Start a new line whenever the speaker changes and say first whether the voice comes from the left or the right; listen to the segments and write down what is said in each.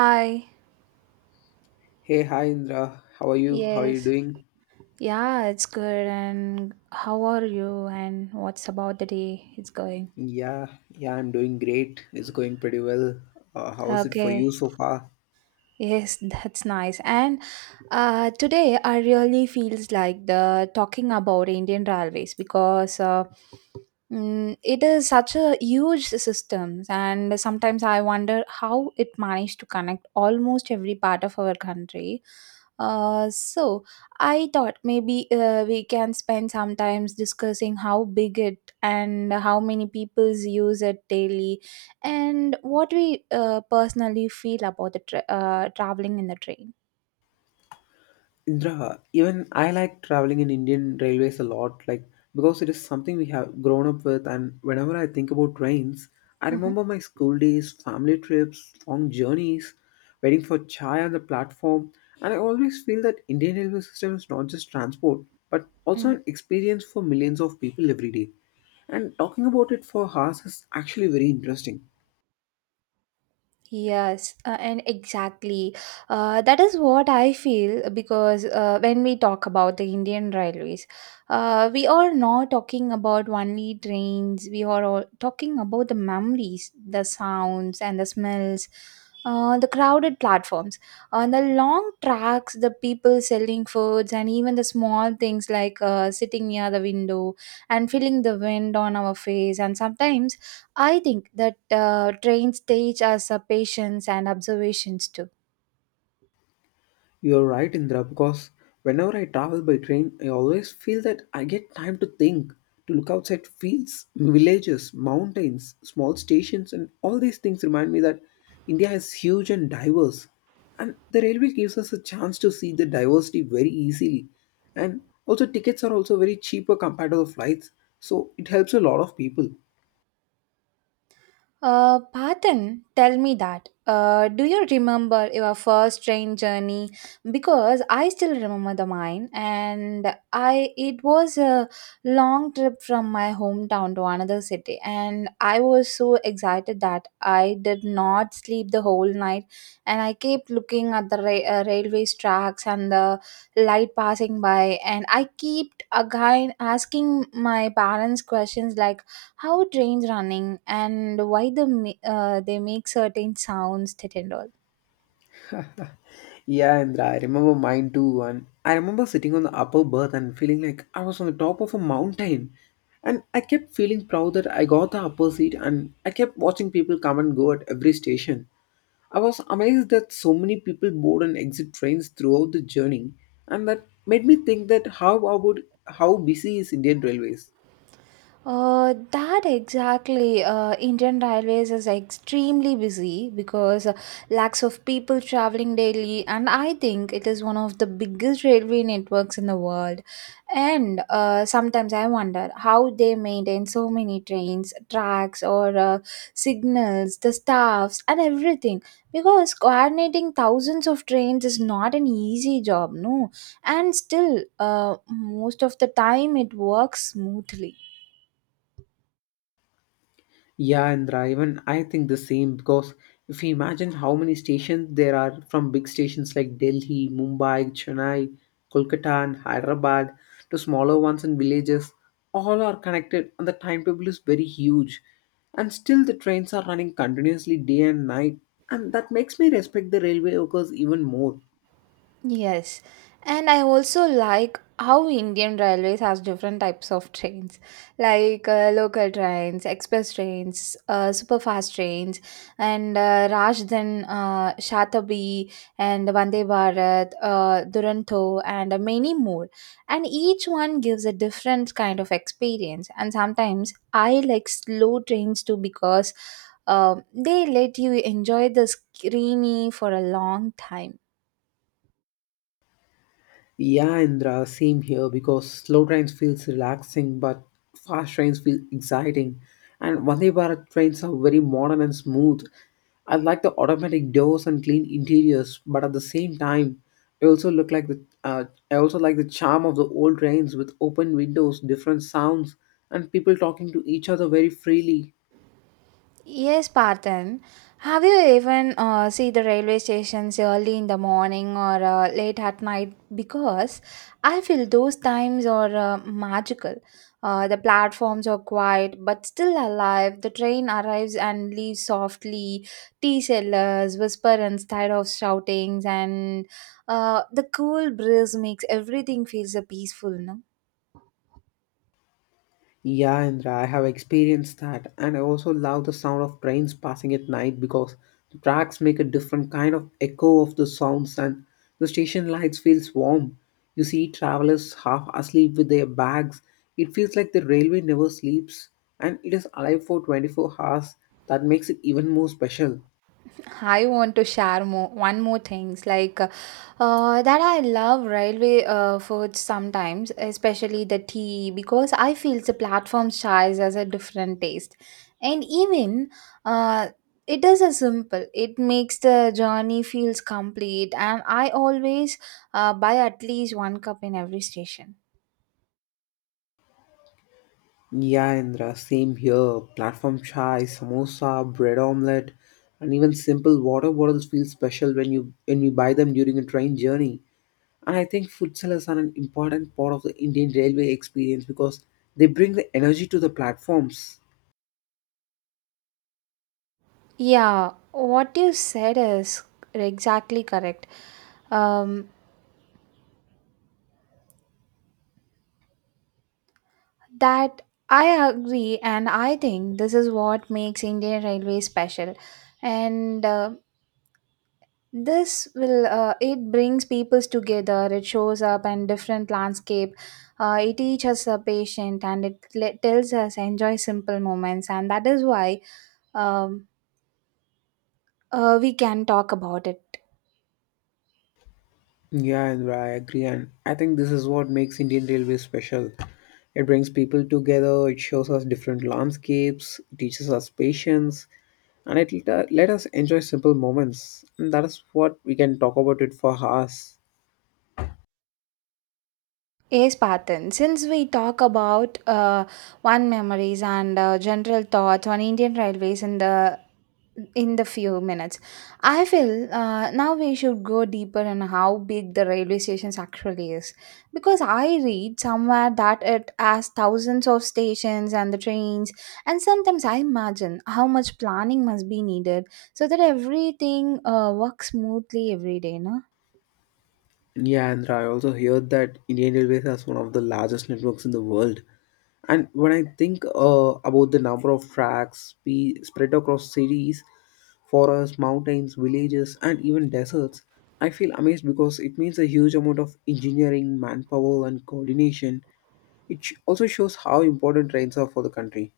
right: Hi,
left: Hey, hi Indra. How are you? How are you
right: yes.
left: doing?
right: Yeah, it's good. And how are you? And what's about the day? It's going.
left: Yeah, I'm doing great. It's going pretty well. How's it for you
right: Okay.
left: so far?
right: Yes, that's nice. And today, I really feels like the talking about Indian railways because it is such a huge system, and sometimes I wonder how it managed to connect almost every part of our country. So I thought maybe we can spend some times discussing how big it and how many peoples use it daily, and what we personally feel about the traveling in the train.
left: Indra, even I like traveling in Indian railways a lot, like because it is something we have grown up with. And whenever I think about trains, I
right: Mhm.
left: remember my school days, family trips, long journeys, waiting for chai on the platform. And I always feel that Indian railway system is not just transport, but also an experience for millions of people every day. And talking about it for hours is actually very interesting.
right: Yes, and exactly. That is what I feel because when we talk about the Indian railways, we are not talking about only trains, we are all talking about the memories, the sounds, and the smells, the crowded platforms, on the long tracks, the people selling foods, and even the small things like sitting near the window and feeling the wind on our face, and sometimes I think that train stage as a patience and observations too.
left: You're right, Indra, because whenever I travel by train, I always feel that I get time to think, to look outside fields, villages, mountains, small stations, and all these things remind me that India is huge and diverse. And the railway gives us a chance to see the diversity very easily. And also, tickets are also very cheaper compared to the flights, so it helps a lot of people.
right: Patan, tell me that. Do you remember your first train journey? Because I still remember the mine, and I it was a long trip from my hometown to another city, and I was so excited that I did not sleep the whole night, and I kept looking at the railway tracks and the light passing by, and I kept again asking my parents questions like how trains running and why the they make certain sounds that and all.
left: Yeah, and I remember mine too. And I remember sitting on the upper berth and feeling like I was on the top of a mountain. And I kept feeling proud that I got the upper seat, and I kept watching people come and go at every station. I was amazed that so many people board and exit trains throughout the journey, and that made me think that how busy is Indian Railways?
right: That exactly. Indian Railways is extremely busy because lakhs of people traveling daily, and I think it is one of the biggest railway networks in the world. And sometimes I wonder how they maintain so many trains, tracks, or signals, the staffs, and everything. Because coordinating thousands of trains is not an easy job, no. And still, most of the time it works smoothly.
left: Yeah, Indra, even I think the same because if you imagine how many stations there are from big stations like Delhi, Mumbai, Chennai, Kolkata, and Hyderabad to smaller ones in villages, all are connected and the timetable is very huge. And still, the trains are running continuously day and night, and that makes me respect the railway workers even more.
right: Yes, and I also like how Indian Railways has different types of trains, like local trains, express trains, super fast trains, and Rajdhan, Shatabdi, and Vande Bharat, Duronto, and many more. And each one gives a different kind of experience. And sometimes I like slow trains too because they let you enjoy the scenery for a long time.
left: Yeah, Indra, same here because slow trains feels relaxing, but fast trains feel exciting. And Vande Bharat trains are very modern and smooth. I like the automatic doors and clean interiors, but at the same time, I also look like the uh, I also like the charm of the old trains with open windows, different sounds, and people talking to each other very freely.
right: Yes, Parthen. Have you even see the railway stations early in the morning or late at night? Because I feel those times are magical. The platforms are quiet but still alive. The train arrives and leaves softly. Tea sellers whisper instead of shoutings, and the cool breeze makes everything feels peaceful. No?
left: Yeah, Indra, I have experienced that, and I also love the sound of trains passing at night because the tracks make a different kind of echo of the sounds, and the station lights feels warm. You see travelers half asleep with their bags. It feels like the railway never sleeps, and it is alive for 24 hours. That makes it even more special.
right: I want to share more one more things like that I love railway foods sometimes, especially the tea because I feel the platform size has a different taste, and even uh, it is a simple. It makes the journey feels complete, and I always buy at least one cup in every station.
left: Yeah, Indra, same here. Platform chai, samosa, bread omelette, and even simple water bottles feel special when we buy them during a train journey. And I think food sellers are an important part of the Indian railway experience because they bring the energy to the platforms.
right: Yeah, what you said is exactly correct. Um, That I agree, and I think this is what makes Indian Railways special. And this will it brings peoples together. It shows up in different landscape. It teaches us patient, and it tells us enjoy simple moments, and that is why um, we can talk about it.
left: Yeah, Indra, I agree. And I think this is what makes Indian Railway special. It brings people together, it shows us different landscapes, it teaches us patience, and it let us enjoy simple moments. And that is what we can talk about it for hours.
right: Yes, Patan. Since we talk about one memories and general thoughts on Indian Railways in the few minutes, I feel now we should go deeper in how big the railway stations actually is, because I read somewhere that it has thousands of stations and the trains, and sometimes I imagine how much planning must be needed so that everything works smoothly every day. No.
left: Yeah, Andra, I also heard that Indian Railways has one of the largest networks in the world. And when I think about the number of tracks spread across cities, forests, mountains, villages, and even deserts, I feel amazed because it means a huge amount of engineering, manpower, and coordination. It also shows how important trains are for the country.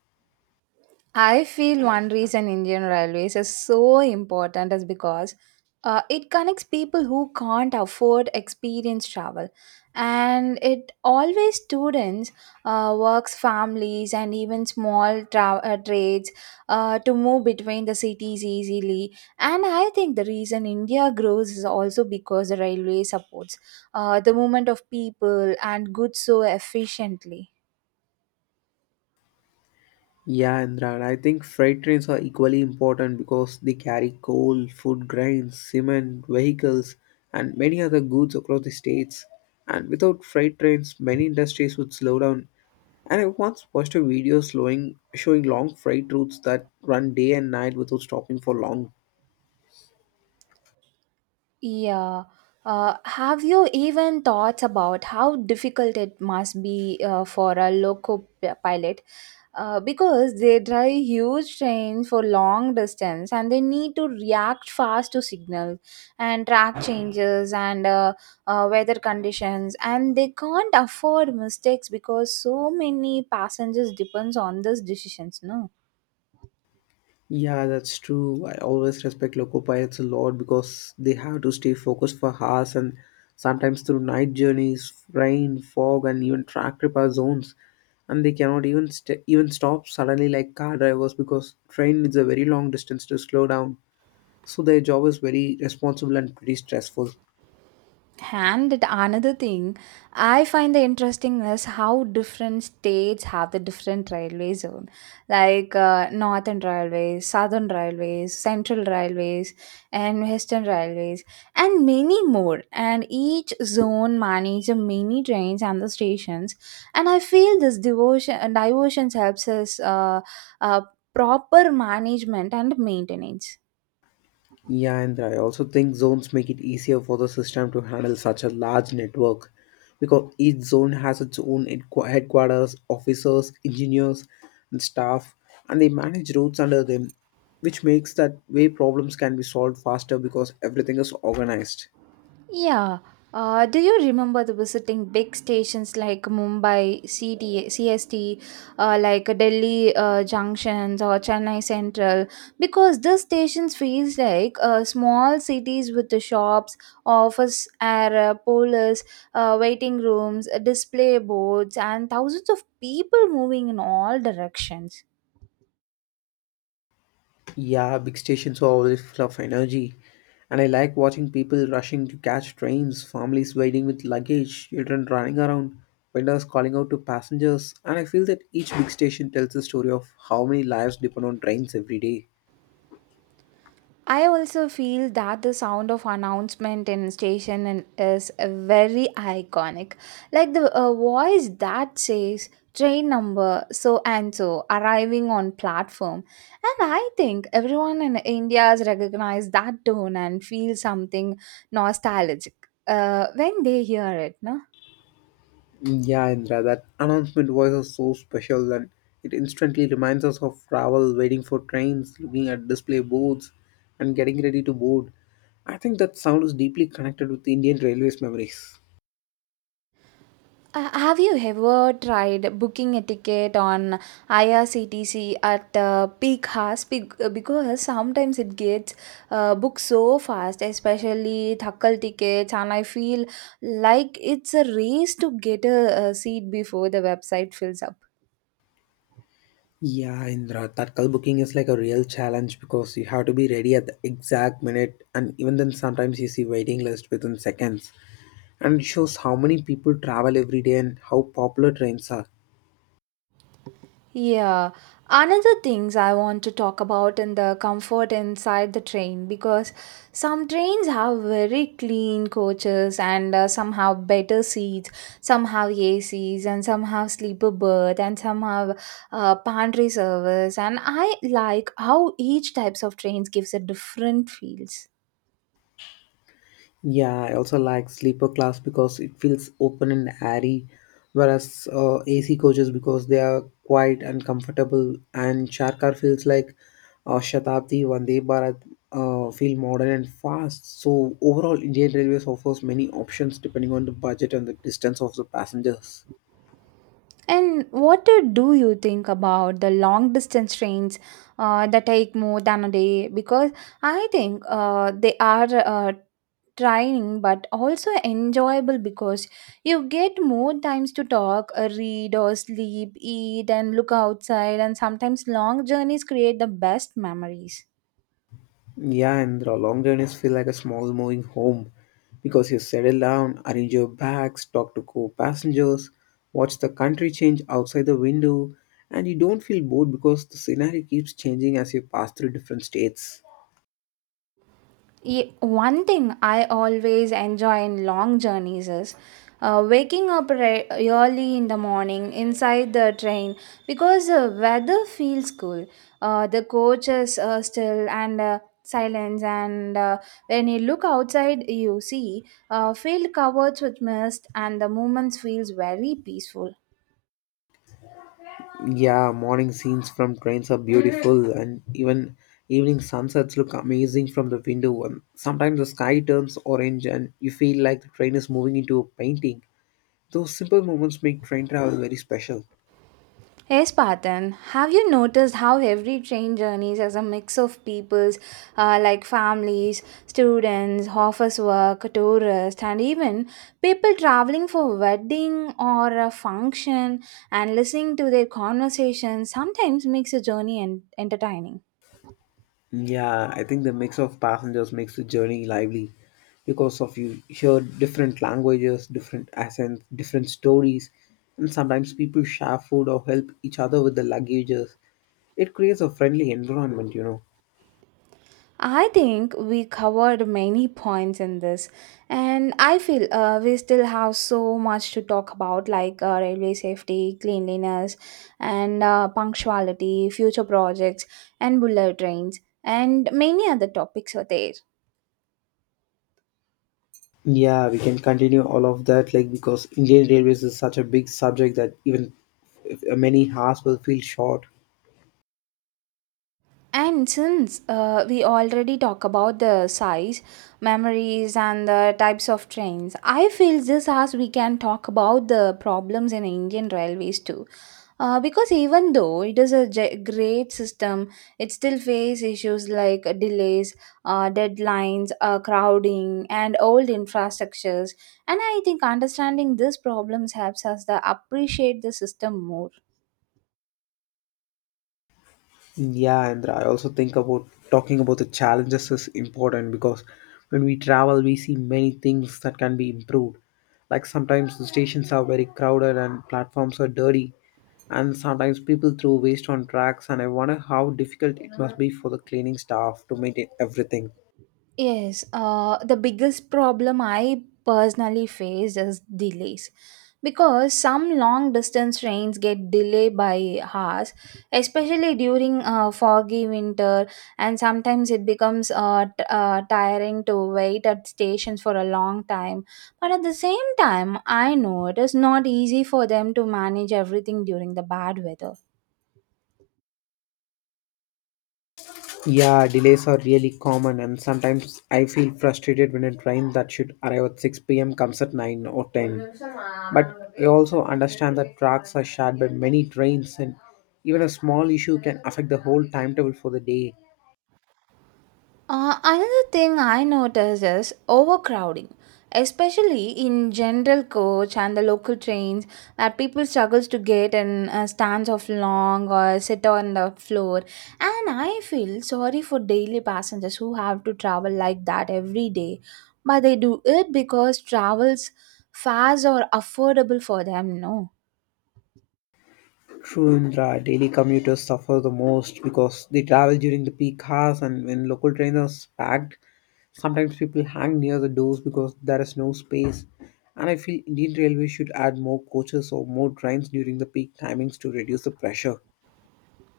right: I feel one reason Indian Railways is so important is because it connects people who can't afford experience travel, and it always students, works families, and even small trades to move between the cities easily. And I think the reason India grows is also because the railway supports the movement of people and goods so efficiently.
left: Yeah, Indra, and I think freight trains are equally important because they carry coal, food grains, cement, vehicles, and many other goods across the states. And without freight trains, many industries would slow down. And I once watched a video showing long freight routes that run day and night without stopping for long.
right: Yeah. Have you even thought about how difficult it must be for a loco pilot? Because they drive huge trains for long distance and they need to react fast to signals and track changes and weather conditions and they can't afford mistakes because so many passengers depends on these decisions, no.
left: Yeah, that's true. I always respect local pilots a lot because they have to stay focused for hours and sometimes through night journeys, rain, fog, and even track repair zones. And they cannot even stop suddenly like car drivers because train is a very long distance to slow down. So their job is very responsible and pretty stressful.
right: And another thing I find the interesting is how different states have the different railway zone, like northern railways, southern railways, central railways, and western railways, and many more. And each zone manages many trains and the stations. And I feel this devotion and diversions helps us uh, proper management and maintenance.
left: Yeah, and I also think zones make it easier for the system to handle such a large network because each zone has its own headquarters, officers, engineers, and staff, and they manage routes under them, which makes that way problems can be solved faster because everything is organized.
right: Yeah. Do you remember the visiting big stations like Mumbai C T C S T, CST, like Delhi junctions or Chennai Central? Because these stations feels like small cities with the shops, office area, police, waiting rooms, display boards, and thousands of people moving in all directions.
left: Yeah, big stations are always full of energy. And I like watching people rushing to catch trains, families waiting with luggage, children running around, vendors calling out to passengers. And I feel that each big station tells the story of how many lives depend on trains every day.
right: I also feel that the sound of announcement in station is very iconic. Like the voice that says train number so and so arriving on platform. And I think everyone in India has recognized that tone and feels something nostalgic when they hear it, no?
left: Yeah, Indra, that announcement voice is so special and it instantly reminds us of travel, waiting for trains, looking at display boards, and getting ready to board. I think that sound is deeply connected with Indian Railways memories.
right: Have you ever tried booking a ticket on IRCTC at peak hours? Because sometimes it gets booked so fast, especially Thakkal tickets, and I feel like it's a race to get a seat before the website fills up.
left: Yeah, Indra, tatkal booking is like a real challenge because you have to be ready at the exact minute, and even then, sometimes you see waiting list within seconds. And it shows how many people travel every day and how popular trains are.
right: Yeah, another things I want to talk about in the comfort inside the train because some trains have very clean coaches and somehow better seats, some have ACs and some have sleeper berth and some have pantry service and I like how each types of trains gives a different feels.
left: Yeah, I also like sleeper class because it feels open and airy, whereas AC coaches because they are quiet and comfortable, and Charkar feels like Shatabdi, Vande Bharat feel modern and fast. So overall, Indian Railways offers many options depending on the budget and the distance of the passengers.
right: And what do you think about the long distance trains that take more than a day? Because I think they are trying but also enjoyable because you get more times to talk, read, or sleep, eat, and look outside. And sometimes long journeys create the best memories.
left: Yeah, and the long journeys feel like a small moving home because you settle down, arrange your bags, talk to co-passengers, watch the country change outside the window, and you don't feel bored because the scenery keeps changing as you pass through different states.
right: One thing I always enjoy in long journeys is waking up early in the morning inside the train because the weather feels cool. The coach is still and silence, and when you look outside, you see a field covered with mist, and the movement feels very peaceful.
left: Yeah, morning scenes from trains are beautiful, and even evening sunsets look amazing from the window. And sometimes the sky turns orange, and you feel like the train is moving into a painting. Those simple moments make train travel very special.
right: Hey Spartan, have you noticed how every train journeys as a mix of peoples like families, students, office work, tourists, and even people traveling for wedding or a function and listening to their conversations sometimes makes a journey entertaining.
left: Yeah, I think the mix of passengers makes the journey lively because of you hear different languages, different accents, different stories, and sometimes people share food or help each other with the luggages. It creates a friendly environment, you know.
right: I think we covered many points in this, and I feel we still have so much to talk about, like railway safety, cleanliness, and punctuality, future projects, and bullet trains, and many other topics are there.
left: Yeah, we can continue all of that, like because Indian Railways is such a big subject that even if many hours will feel short.
right: And since we already talk about the size, memories, and the types of trains, I feel this as we can talk about the problems in Indian railways too. Because even though it is a great system, it still faces issues like delays, deadlines, crowding, and old infrastructures. And I think understanding these problems helps us to appreciate the system more.
left: Yeah, and I also think about talking about the challenges is important because when we travel, we see many things that can be improved. Like sometimes the stations are very crowded and platforms are dirty, and sometimes people throw waste on tracks. And I wonder how difficult it must be for the cleaning staff to maintain everything.
right: Yes, the biggest problem I personally face is delays because some long distance trains get delayed by hours, especially during foggy winter, and sometimes it becomes tiring to wait at stations for a long time. But at the same time, I know it is not easy for them to manage everything during the bad weather.
left: Yeah, delays are really common, and sometimes I feel frustrated when a train that should arrive at 6 p.m. comes at 9 or 10. But I also understand that tracks are shared by many trains, and even a small issue can affect the whole timetable for the day.
right: Another thing I notice is overcrowding, especially in general coach and the local trains, where people struggles to get in stands of long or sit on the floor. And I feel sorry for daily passengers who have to travel like that every day, but they do it because travels fares are affordable for them. No.
left: True and right. Daily commuters suffer the most because they travel during the peak hours and when local trains are packed, sometimes people hang near the doors because there is no space. And I feel Indian Railways should add more coaches or more trains during the peak timings to reduce the pressure.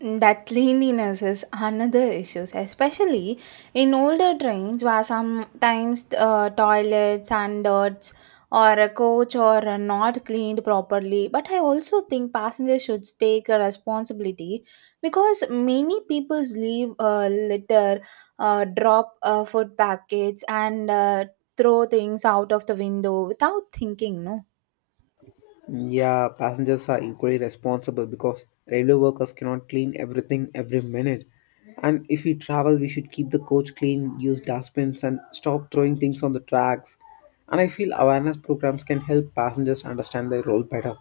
right: That cleanliness is another issue, especially in older trains where sometimes toilets and dirts or a coach or are not cleaned properly. But I also think passengers should take a responsibility because many people leave litter, drop food packets, and throw things out of the window without thinking. No.
left: Yeah, passengers are equally responsible because railway workers cannot clean everything every minute. And if we travel, we should keep the coach clean, use dustbins, and stop throwing things on the tracks. And I feel awareness programs can help passengers understand their role better.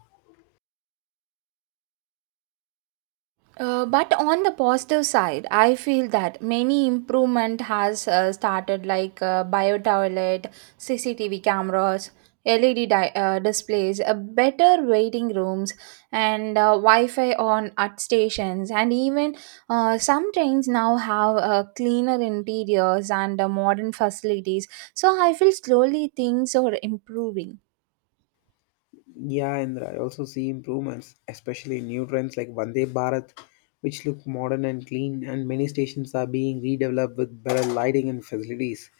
right: But on the positive side, I feel that many improvement has started like bio toilet, CCTV cameras, LED displays, better waiting rooms, and Wi-Fi on at stations, and even some trains now have cleaner interiors and modern facilities. So I feel slowly things are improving.
left: Yeah, Indra, I also see improvements, especially in new trends like Vande Bharat, which look modern and clean, and many stations are being redeveloped with better lighting and facilities.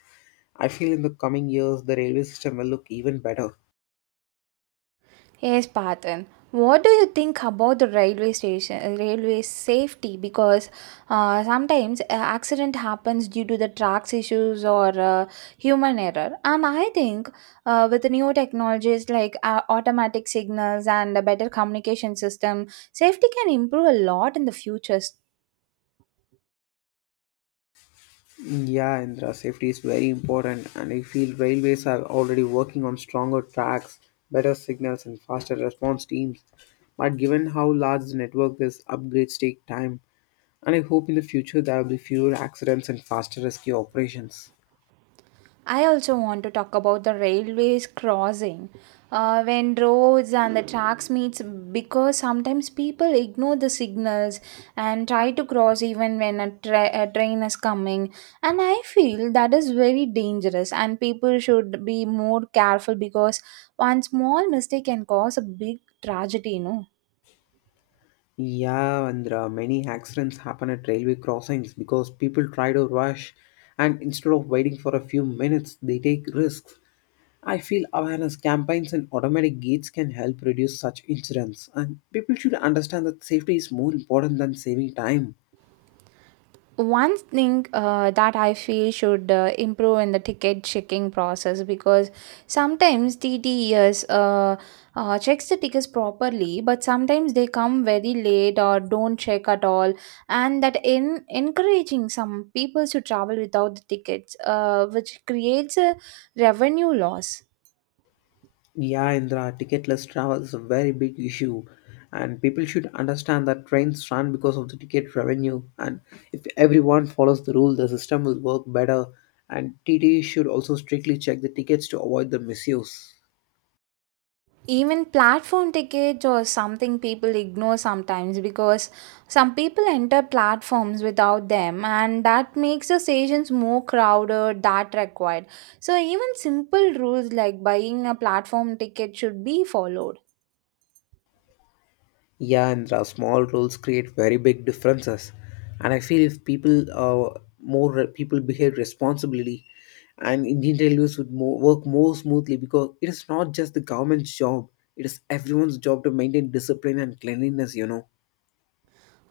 left: I feel in the coming years the railway system will look even better.
right: Yes, Parthen. What do you think about the railway station, railway safety? Because sometimes accident happens due to the tracks issues or human error. And I think with the new technologies like automatic signals and a better communication system, safety can improve a lot in the future.
left: Yeah, Indra, safety is very important, and I feel railways are already working on stronger tracks, better signals, and faster response teams. But given how large the network is, upgrades take time, and I hope in the future there will be fewer accidents and faster rescue operations.
right: I also want to talk about the railways crossing when roads and the tracks meets because sometimes people ignore the signals and try to cross even when a train is coming, and I feel that is very dangerous and people should be more careful because one small mistake can cause a big tragedy.
left: Yeah, Indra, many accidents happen at railway crossings because people try to rush, and instead of waiting for a few minutes, they take risks. I feel awareness campaigns and automatic gates can help reduce such incidents, and people should understand that safety is more important than saving time.
right: One thing that I feel should improve in the ticket checking process, because sometimes T TTEs checks the tickets properly, but sometimes they come very late or don't check at all, and that in encouraging some people to travel without the tickets, which creates a revenue loss.
left: Yeah, Indra, ticketless travel is a very big issue, and people should understand that trains run because of the ticket revenue. And if everyone follows the rule, the system will work better. And TTE should also strictly check the tickets to avoid the misuse.
right: Even platform tickets or something people ignore sometimes because some people enter platforms without them and that makes the stations more crowded that required. So even simple rules like buying a platform ticket should be followed.
left: Yeah, and the small rules create very big differences. And I feel if people people behave responsibly, and Indian Railways would work more smoothly because it is not just the government's job; it is everyone's job to maintain discipline and cleanliness. You know.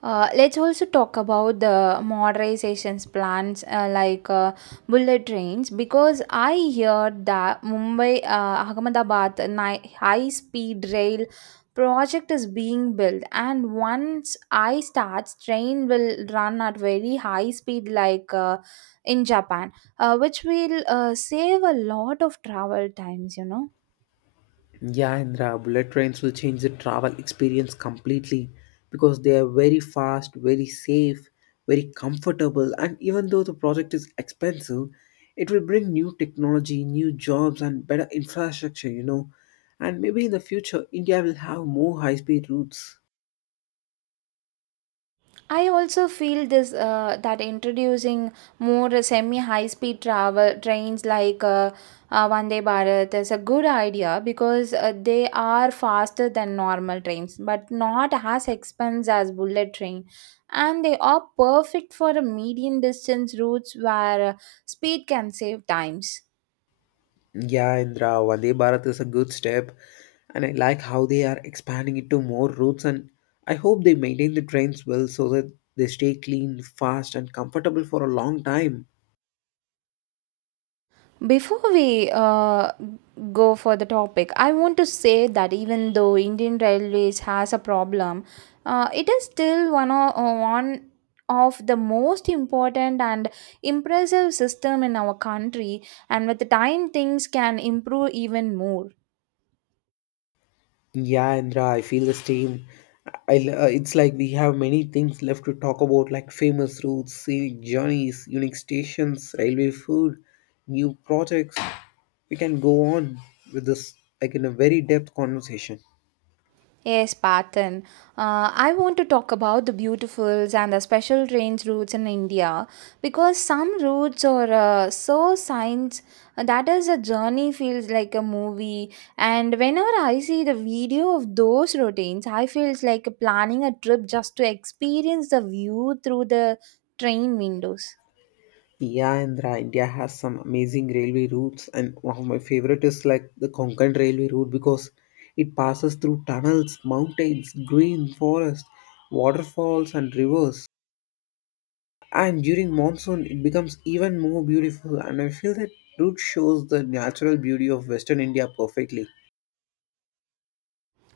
right: Let's also talk about the modernizations plans like bullet trains, because I hear that Mumbai Ahmedabad high speed rail project is being built and once I start train will run at very high speed like in Japan, which will save a lot of travel times.
left: Yeah, Indra, bullet trains will change the travel experience completely because they are very fast, very safe, very comfortable, and even though the project is expensive, it will bring new technology, new jobs, and better infrastructure, you know. And maybe in the future, India will have more high speed routes.
right: I also feel this that introducing more semi high speed travel trains like Vande Bharat is a good idea because they are faster than normal trains but not as expensive as bullet train, and they are perfect for a medium distance routes where speed can save times.
left: Yeah, Indra, Vande Bharat is a good step, and I like how they are expanding it to more routes. And I hope they maintain the trains well so that they stay clean, fast, and comfortable for a long time.
right: Before we go for the topic, I want to say that even though Indian Railways has a problem, it is still one of the most important and impressive system in our country. And with the time, things can improve even more.
left: Yeah, Indra, I feel the same. It's like we have many things left to talk about, like famous routes, scenic journeys, unique stations, railway food, new projects. We can go on with this like in a very depth conversation.
right: Yes, Patan. I want to talk about the beautifuls and the special trains routes in India because some routes are so science that is a journey feels like a movie. And whenever I see the video of those routines, I feels like planning a trip just to experience the view through the train windows.
left: Yeah, Andhra, India has some amazing railway routes, and one of my favorite is like the Konkan railway route because it passes through tunnels, mountains, green forest, waterfalls, and rivers. And during monsoon, it becomes even more beautiful. And I feel that route shows the natural beauty of Western India perfectly.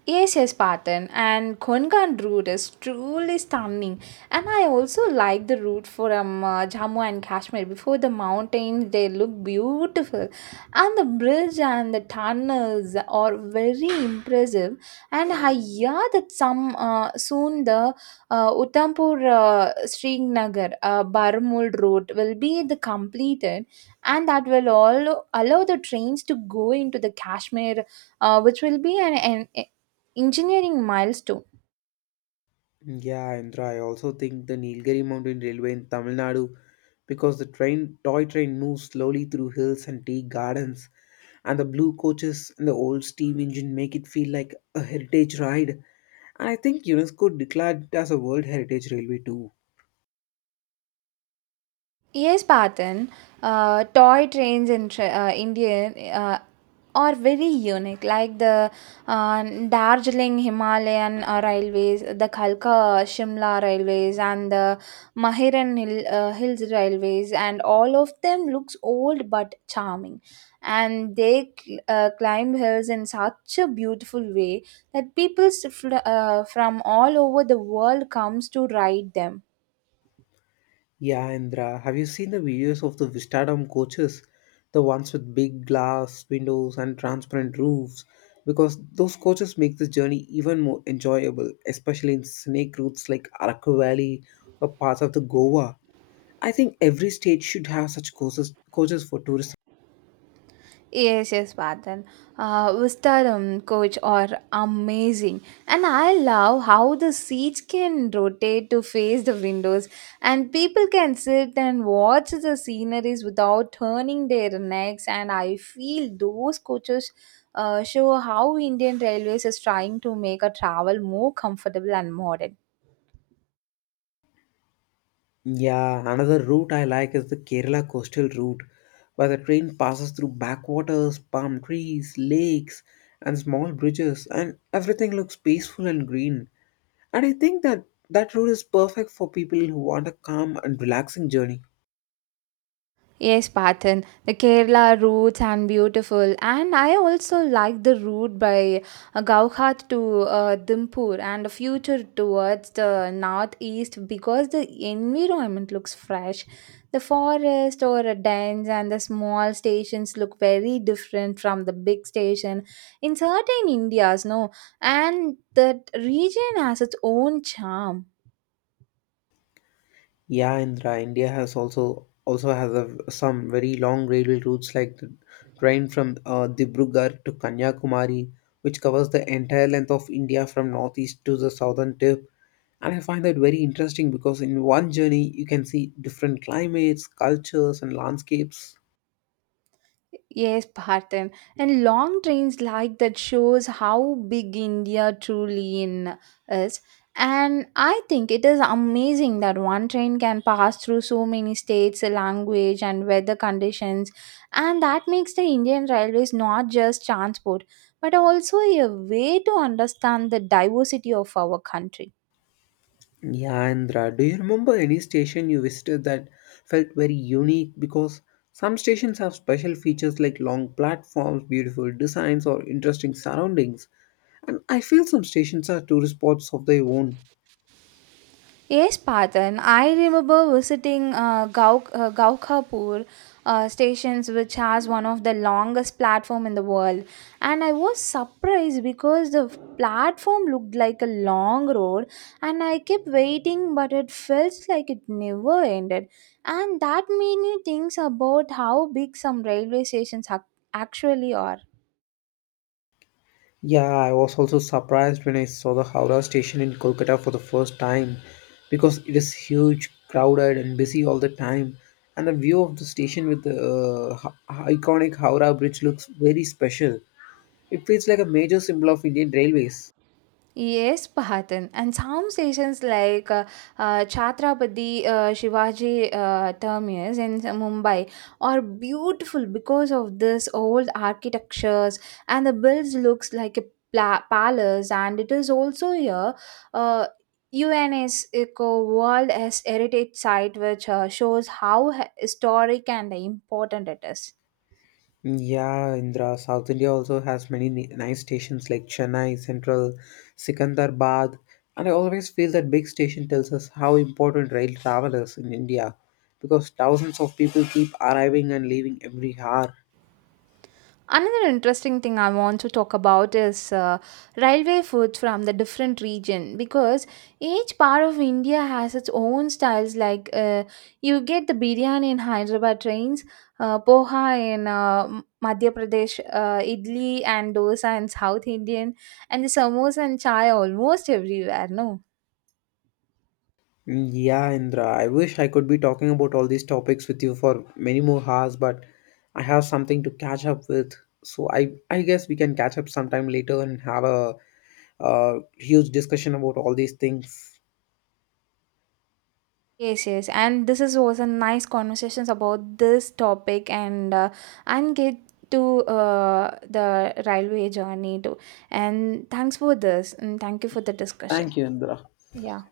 right: Yes, yes, Patan, and Konkan route is truly stunning. And I also like the route from Jammu and Kashmir. Before the mountains, they look beautiful, and the bridge and the tunnels are very impressive. And I hear that some soon the Uthampur Srinagar Barmul route will be the completed, and that will all allow the trains to go into the Kashmir, which will be an engineering milestone.
left: Yeah, Indra, I also think the Nilgiri Mountain Railway in Tamil Nadu because the train toy train moves slowly through hills and tea gardens and the blue coaches and the old steam engine make it feel like a heritage ride. And I think UNESCO declared it as a World Heritage Railway too.
right: Yes, Patan, toy trains in India are very unique, like the uh, Darjeeling Himalayan Railways, the Kalka Shimla Railways, and the Mahiran Hill, Hills Railways, and all of them looks old but charming. And they climb hills in such a beautiful way that people from all over the world comes to ride them.
left: Yeah, Indra, have you seen the videos of the Vistadom coaches? The ones with big glass windows and transparent roofs? Because those coaches make this journey even more enjoyable, especially in snake routes like Araku Valley or parts of the Goa. I think every state should have such coaches, coaches for tourism.
right: Yes, yes, Pardon. Vistaram coach are amazing, and I love how the seats can rotate to face the windows, and people can sit and watch the sceneries without turning their necks. And I feel those coaches show how Indian Railways is trying to make a travel more comfortable and modern.
left: Yeah, another route I like is the Kerala coastal route, where the train passes through backwaters, palm trees, lakes, and small bridges, and everything looks peaceful and green. And I think that route is perfect for people who want a calm and relaxing journey.
right: Yes, Pathan. The Kerala routes and beautiful. And I also like the route by Gauhat to Dimpur and the future towards the northeast because the environment looks fresh. The forest or a dens and the small stations look very different from the big station in certain Indias, no? And that region has its own charm.
left: Yeah, Indra, India has also also has some very long railway routes like the train from Dibrugarh to Kanyakumari, which covers the entire length of India from northeast to the southern tip. And I find that very interesting because in one journey you can see different climates, cultures, and landscapes.
right: Yes, Parthen. And long trains like that shows how big India truly in is. And I think it is amazing that one train can pass through so many states, language, and weather conditions. And that makes the Indian Railways not just transport, but also a way to understand the diversity of our country.
left: Yeah, Andhra, do you remember any station you visited that felt very unique? Because some stations have special features like long platforms, beautiful designs, or interesting surroundings. And I feel some stations are tourist spots of their own.
right: Yes, Patan. I remember visiting Gaukhapur stations, which has one of the longest platform in the world, and I was surprised because the platform looked like a long road, and I kept waiting, but it felt like it never ended, and that made me think about how big some railway stations actually are.
left: Yeah, I was also surprised when I saw the Howrah station in Kolkata for the first time because it is huge, crowded, and busy all the time. And the view of the station with the iconic Howrah Bridge looks very special. It feels like a major symbol of Indian railways.
right: Yes, Pahatan. And some stations like Chhatrapati Shivaji Terminus in Mumbai are beautiful because of this old architectures, and the builds looks like a palace, and it is also a uh, UNS Eco World as Heritage Site, which shows how historic and important it is.
left: Yeah, Indra, South India also has many nice stations like Chennai Central, Sikandarabad, and I always feel that big station tells us how important rail travel is in India because thousands of people keep arriving and leaving every hour.
right: Another interesting thing I want to talk about is railway food from the different region, because each part of India has its own styles. Like you get the biryani in Hyderabad trains, poha in Madhya Pradesh, idli and dosa in South Indian, and the samosa and chai almost everywhere. No.
left: Mm, yeah, Indra, I wish I could be talking about all these topics with you for many more hours, but I have something to catch up with. So I guess we can catch up sometime later and have a huge discussion about all these things.
right: Yes, yes, and this is was a nice conversations about this topic, and get to the railway journey too. And thanks for this, and thank you for the discussion.
left: Thank you, Indra.
right: Yeah.